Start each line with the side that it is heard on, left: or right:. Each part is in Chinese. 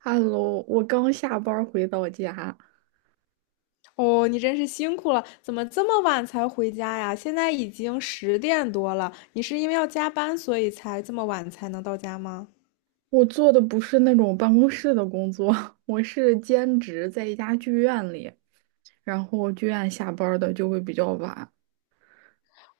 right: Hello，我刚下班儿回到家。
left: 哦，你真是辛苦了，怎么这么晚才回家呀？现在已经10点多了，你是因为要加班，所以才这么晚才能到家吗？
right: 我做的不是那种办公室的工作，我是兼职在一家剧院里，然后剧院下班儿的就会比较晚。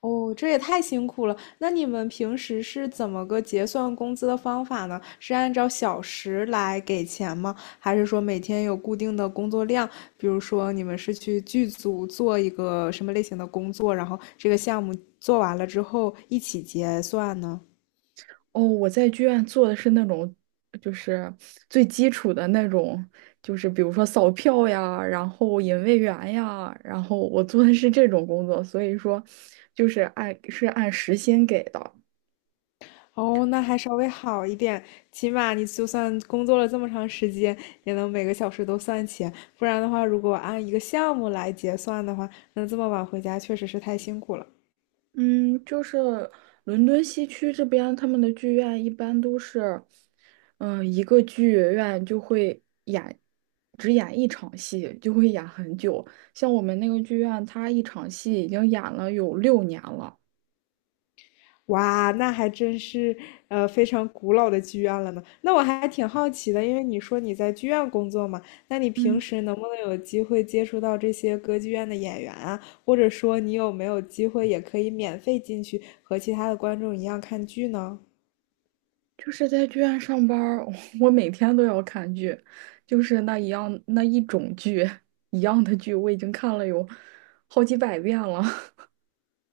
left: 哦，这也太辛苦了。那你们平时是怎么个结算工资的方法呢？是按照小时来给钱吗？还是说每天有固定的工作量？比如说你们是去剧组做一个什么类型的工作，然后这个项目做完了之后一起结算呢？
right: 哦，我在剧院做的是那种，就是最基础的那种，就是比如说扫票呀，然后引位员呀，然后我做的是这种工作，所以说就是按时薪给的。
left: 哦，那还稍微好一点，起码你就算工作了这么长时间，也能每个小时都算钱。不然的话，如果按一个项目来结算的话，那这么晚回家确实是太辛苦了。
right: 嗯，就是伦敦西区这边，他们的剧院一般都是，一个剧院就会演，只演一场戏，就会演很久。像我们那个剧院，它一场戏已经演了有6年了。
left: 哇，那还真是非常古老的剧院了呢。那我还挺好奇的，因为你说你在剧院工作嘛，那你平
right: 嗯，
left: 时能不能有机会接触到这些歌剧院的演员啊？或者说你有没有机会也可以免费进去和其他的观众一样看剧呢？
right: 就是在剧院上班儿 我每天都要看剧，就是那一样那一种剧，一样的剧，我已经看了有好几百遍了。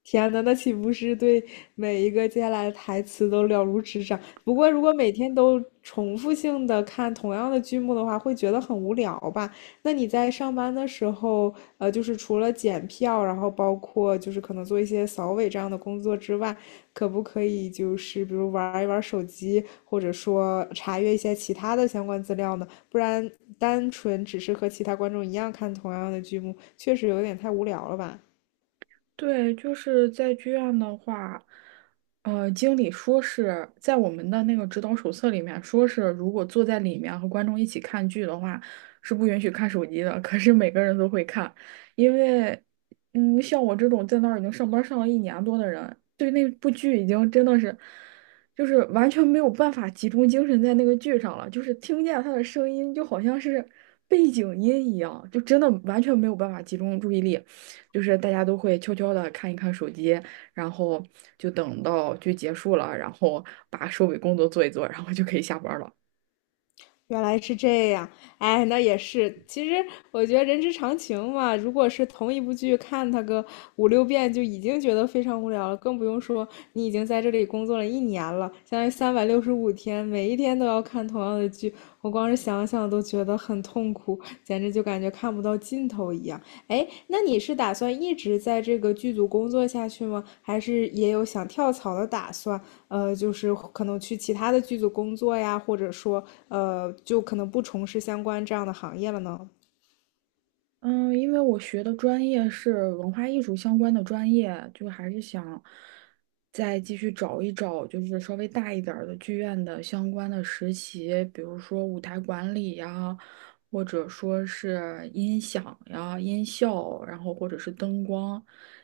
left: 天呐，那岂不是对每一个接下来的台词都了如指掌？不过，如果每天都重复性的看同样的剧目的话，会觉得很无聊吧？那你在上班的时候，就是除了检票，然后包括就是可能做一些扫尾这样的工作之外，可不可以就是比如玩一玩手机，或者说查阅一些其他的相关资料呢？不然单纯只是和其他观众一样看同样的剧目，确实有点太无聊了吧？
right: 对，就是在剧院的话，经理说是在我们的那个指导手册里面说是，如果坐在里面和观众一起看剧的话，是不允许看手机的。可是每个人都会看，因为，嗯，像我这种在那儿已经上班上了1年多的人，对那部剧已经真的是，就是完全没有办法集中精神在那个剧上了，就是听见他的声音就好像是背景音一样，就真的完全没有办法集中注意力。就是大家都会悄悄的看一看手机，然后就等到剧结束了，然后把收尾工作做一做，然后就可以下班了。
left: 原来是这样，哎，那也是。其实我觉得人之常情嘛，如果是同一部剧看它个五六遍，就已经觉得非常无聊了，更不用说你已经在这里工作了一年了，相当于365天，每一天都要看同样的剧，我光是想想都觉得很痛苦，简直就感觉看不到尽头一样。哎，那你是打算一直在这个剧组工作下去吗？还是也有想跳槽的打算？就是可能去其他的剧组工作呀，或者说，就可能不从事相关这样的行业了呢？
right: 嗯，因为我学的专业是文化艺术相关的专业，就还是想再继续找一找，就是稍微大一点儿的剧院的相关的实习，比如说舞台管理呀，或者说是音响呀、音效，然后或者是灯光，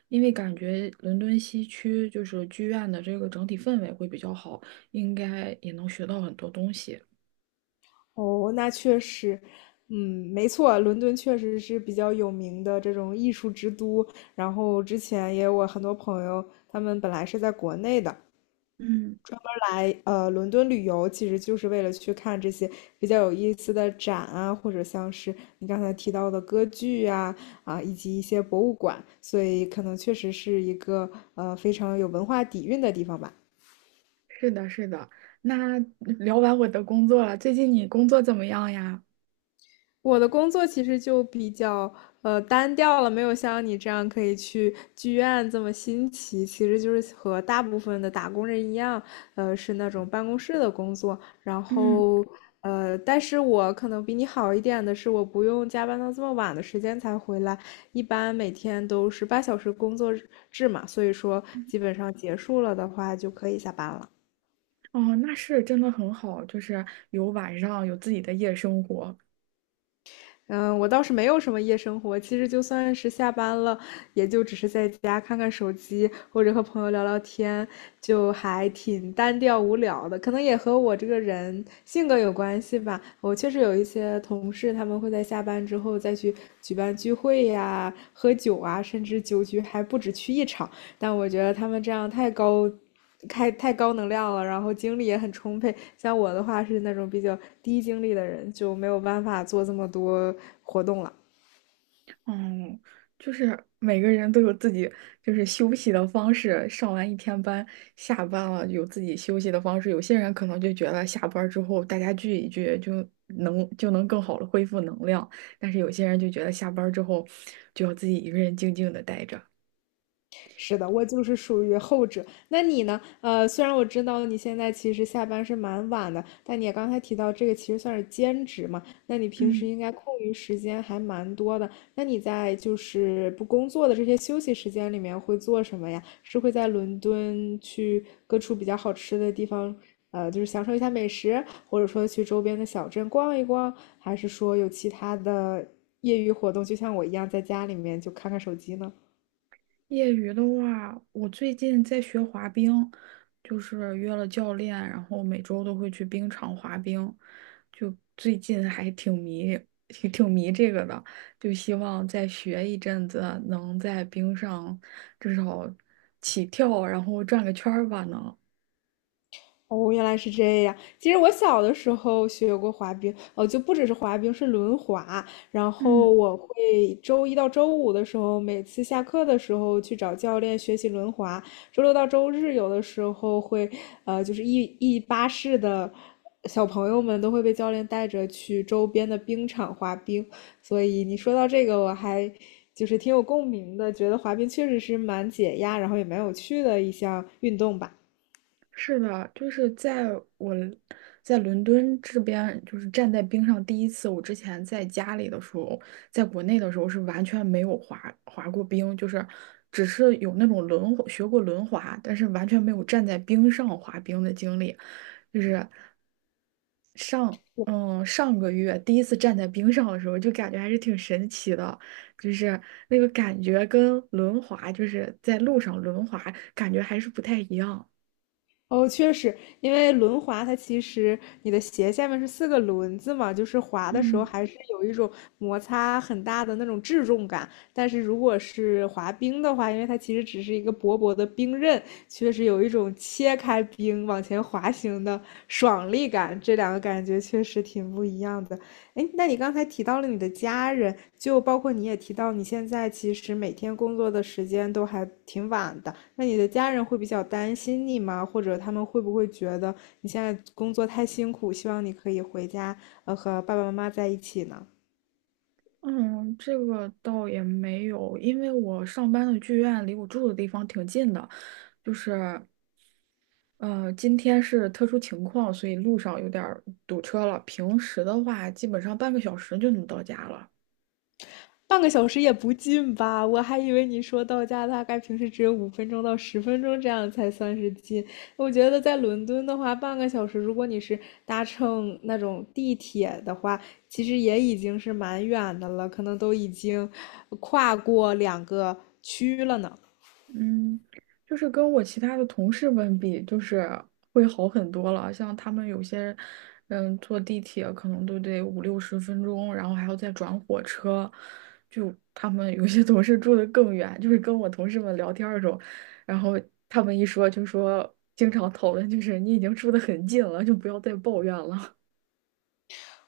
right: 因为感觉伦敦西区就是剧院的这个整体氛围会比较好，应该也能学到很多东西。
left: 哦，那确实，嗯，没错，伦敦确实是比较有名的这种艺术之都。然后之前也有我很多朋友，他们本来是在国内的，
right: 嗯。
left: 专门来伦敦旅游，其实就是为了去看这些比较有意思的展啊，或者像是你刚才提到的歌剧啊，以及一些博物馆，所以可能确实是一个非常有文化底蕴的地方吧。
right: 是的，是的。那聊完我的工作了，最近你工作怎么样呀？
left: 我的工作其实就比较单调了，没有像你这样可以去剧院这么新奇。其实就是和大部分的打工人一样，是那种办公室的工作。然
right: 嗯。
left: 后但是我可能比你好一点的是，我不用加班到这么晚的时间才回来，一般每天都是8小时工作制嘛，所以说基本上结束了的话就可以下班了。
right: 哦，那是真的很好，就是有晚上有自己的夜生活。
left: 嗯，我倒是没有什么夜生活，其实就算是下班了，也就只是在家看看手机，或者和朋友聊聊天，就还挺单调无聊的。可能也和我这个人性格有关系吧。我确实有一些同事，他们会在下班之后再去举办聚会呀、喝酒啊，甚至酒局还不止去一场。但我觉得他们这样太高，太高能量了，然后精力也很充沛。像我的话是那种比较低精力的人，就没有办法做这么多活动了。
right: 嗯，就是每个人都有自己就是休息的方式，上完一天班，下班了有自己休息的方式。有些人可能就觉得下班之后大家聚一聚就能更好的恢复能量，但是有些人就觉得下班之后就要自己一个人静静的待着。
left: 是的，我就是属于后者。那你呢？虽然我知道你现在其实下班是蛮晚的，但你也刚才提到这个其实算是兼职嘛，那你平时
right: 嗯。
left: 应该空余时间还蛮多的。那你在就是不工作的这些休息时间里面会做什么呀？是会在伦敦去各处比较好吃的地方，就是享受一下美食，或者说去周边的小镇逛一逛，还是说有其他的业余活动，就像我一样在家里面就看看手机呢？
right: 业余的话，我最近在学滑冰，就是约了教练，然后每周都会去冰场滑冰，就最近还挺迷这个的，就希望再学一阵子，能在冰上至少起跳，然后转个圈儿吧，能。
left: 哦，原来是这样。其实我小的时候学过滑冰，哦，就不只是滑冰，是轮滑。然后
right: 嗯。
left: 我会周一到周五的时候，每次下课的时候去找教练学习轮滑。周六到周日有的时候会，就是一巴士的小朋友们都会被教练带着去周边的冰场滑冰。所以你说到这个，我还就是挺有共鸣的，觉得滑冰确实是蛮解压，然后也蛮有趣的一项运动吧。
right: 是的，就是我在伦敦这边，就是站在冰上第一次。我之前在家里的时候，在国内的时候是完全没有滑过冰，就是只是有那种轮滑学过轮滑，但是完全没有站在冰上滑冰的经历。就是上个月第一次站在冰上的时候，就感觉还是挺神奇的，就是那个感觉跟轮滑，就是在路上轮滑，感觉还是不太一样。
left: 哦，确实，因为轮滑它其实你的鞋下面是四个轮子嘛，就是滑的时候
right: 嗯。
left: 还是有一种摩擦很大的那种质重感。但是如果是滑冰的话，因为它其实只是一个薄薄的冰刃，确实有一种切开冰往前滑行的爽利感。这两个感觉确实挺不一样的。哎，那你刚才提到了你的家人，就包括你也提到你现在其实每天工作的时间都还挺晚的，那你的家人会比较担心你吗？或者他们会不会觉得你现在工作太辛苦，希望你可以回家，和爸爸妈妈在一起呢？
right: 嗯，这个倒也没有，因为我上班的剧院离我住的地方挺近的，就是今天是特殊情况，所以路上有点儿堵车了。平时的话，基本上半个小时就能到家了。
left: 半个小时也不近吧？我还以为你说到家大概平时只有5分钟到10分钟这样才算是近。我觉得在伦敦的话，半个小时，如果你是搭乘那种地铁的话，其实也已经是蛮远的了，可能都已经跨过两个区了呢。
right: 嗯，就是跟我其他的同事们比，就是会好很多了。像他们有些，嗯，坐地铁可能都得5、60分钟，然后还要再转火车。就他们有些同事住的更远，就是跟我同事们聊天儿的时候，然后他们一说就说，经常讨论就是你已经住的很近了，就不要再抱怨了。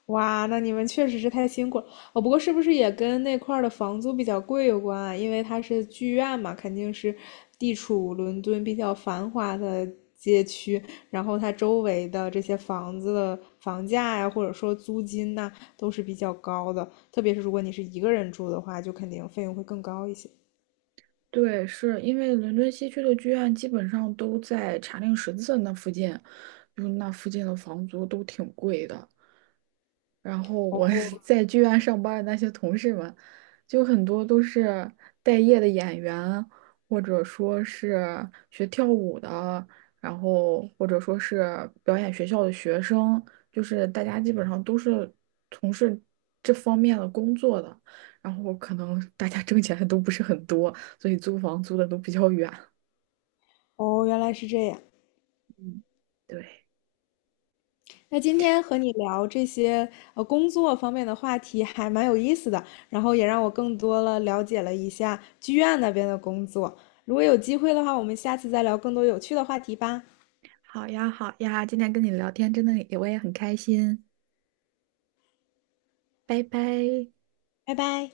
left: 哇，那你们确实是太辛苦了。哦，不过是不是也跟那块儿的房租比较贵有关啊？因为它是剧院嘛，肯定是地处伦敦比较繁华的街区，然后它周围的这些房子的房价呀，或者说租金呐，都是比较高的。特别是如果你是一个人住的话，就肯定费用会更高一些。
right: 对，是因为伦敦西区的剧院基本上都在查令十字那附近，就那附近的房租都挺贵的。然后我 在剧院上班的那些同事们，就很多都是待业的演员，或者说是学跳舞的，然后或者说是表演学校的学生，就是大家基本上都是从事这方面的工作的，然后可能大家挣钱都不是很多，所以租房租的都比较远。
left: 哦，原来是这样。
right: 嗯，对，
left: 那今天和你聊这些工作方面的话题还蛮有意思的，然后也让我更多了了解了一下剧院那边的工作。如果有机会的话，我们下次再聊更多有趣的话题吧，
right: 好呀，好呀，今天跟你聊天真的我也很开心，拜拜。
left: 拜拜。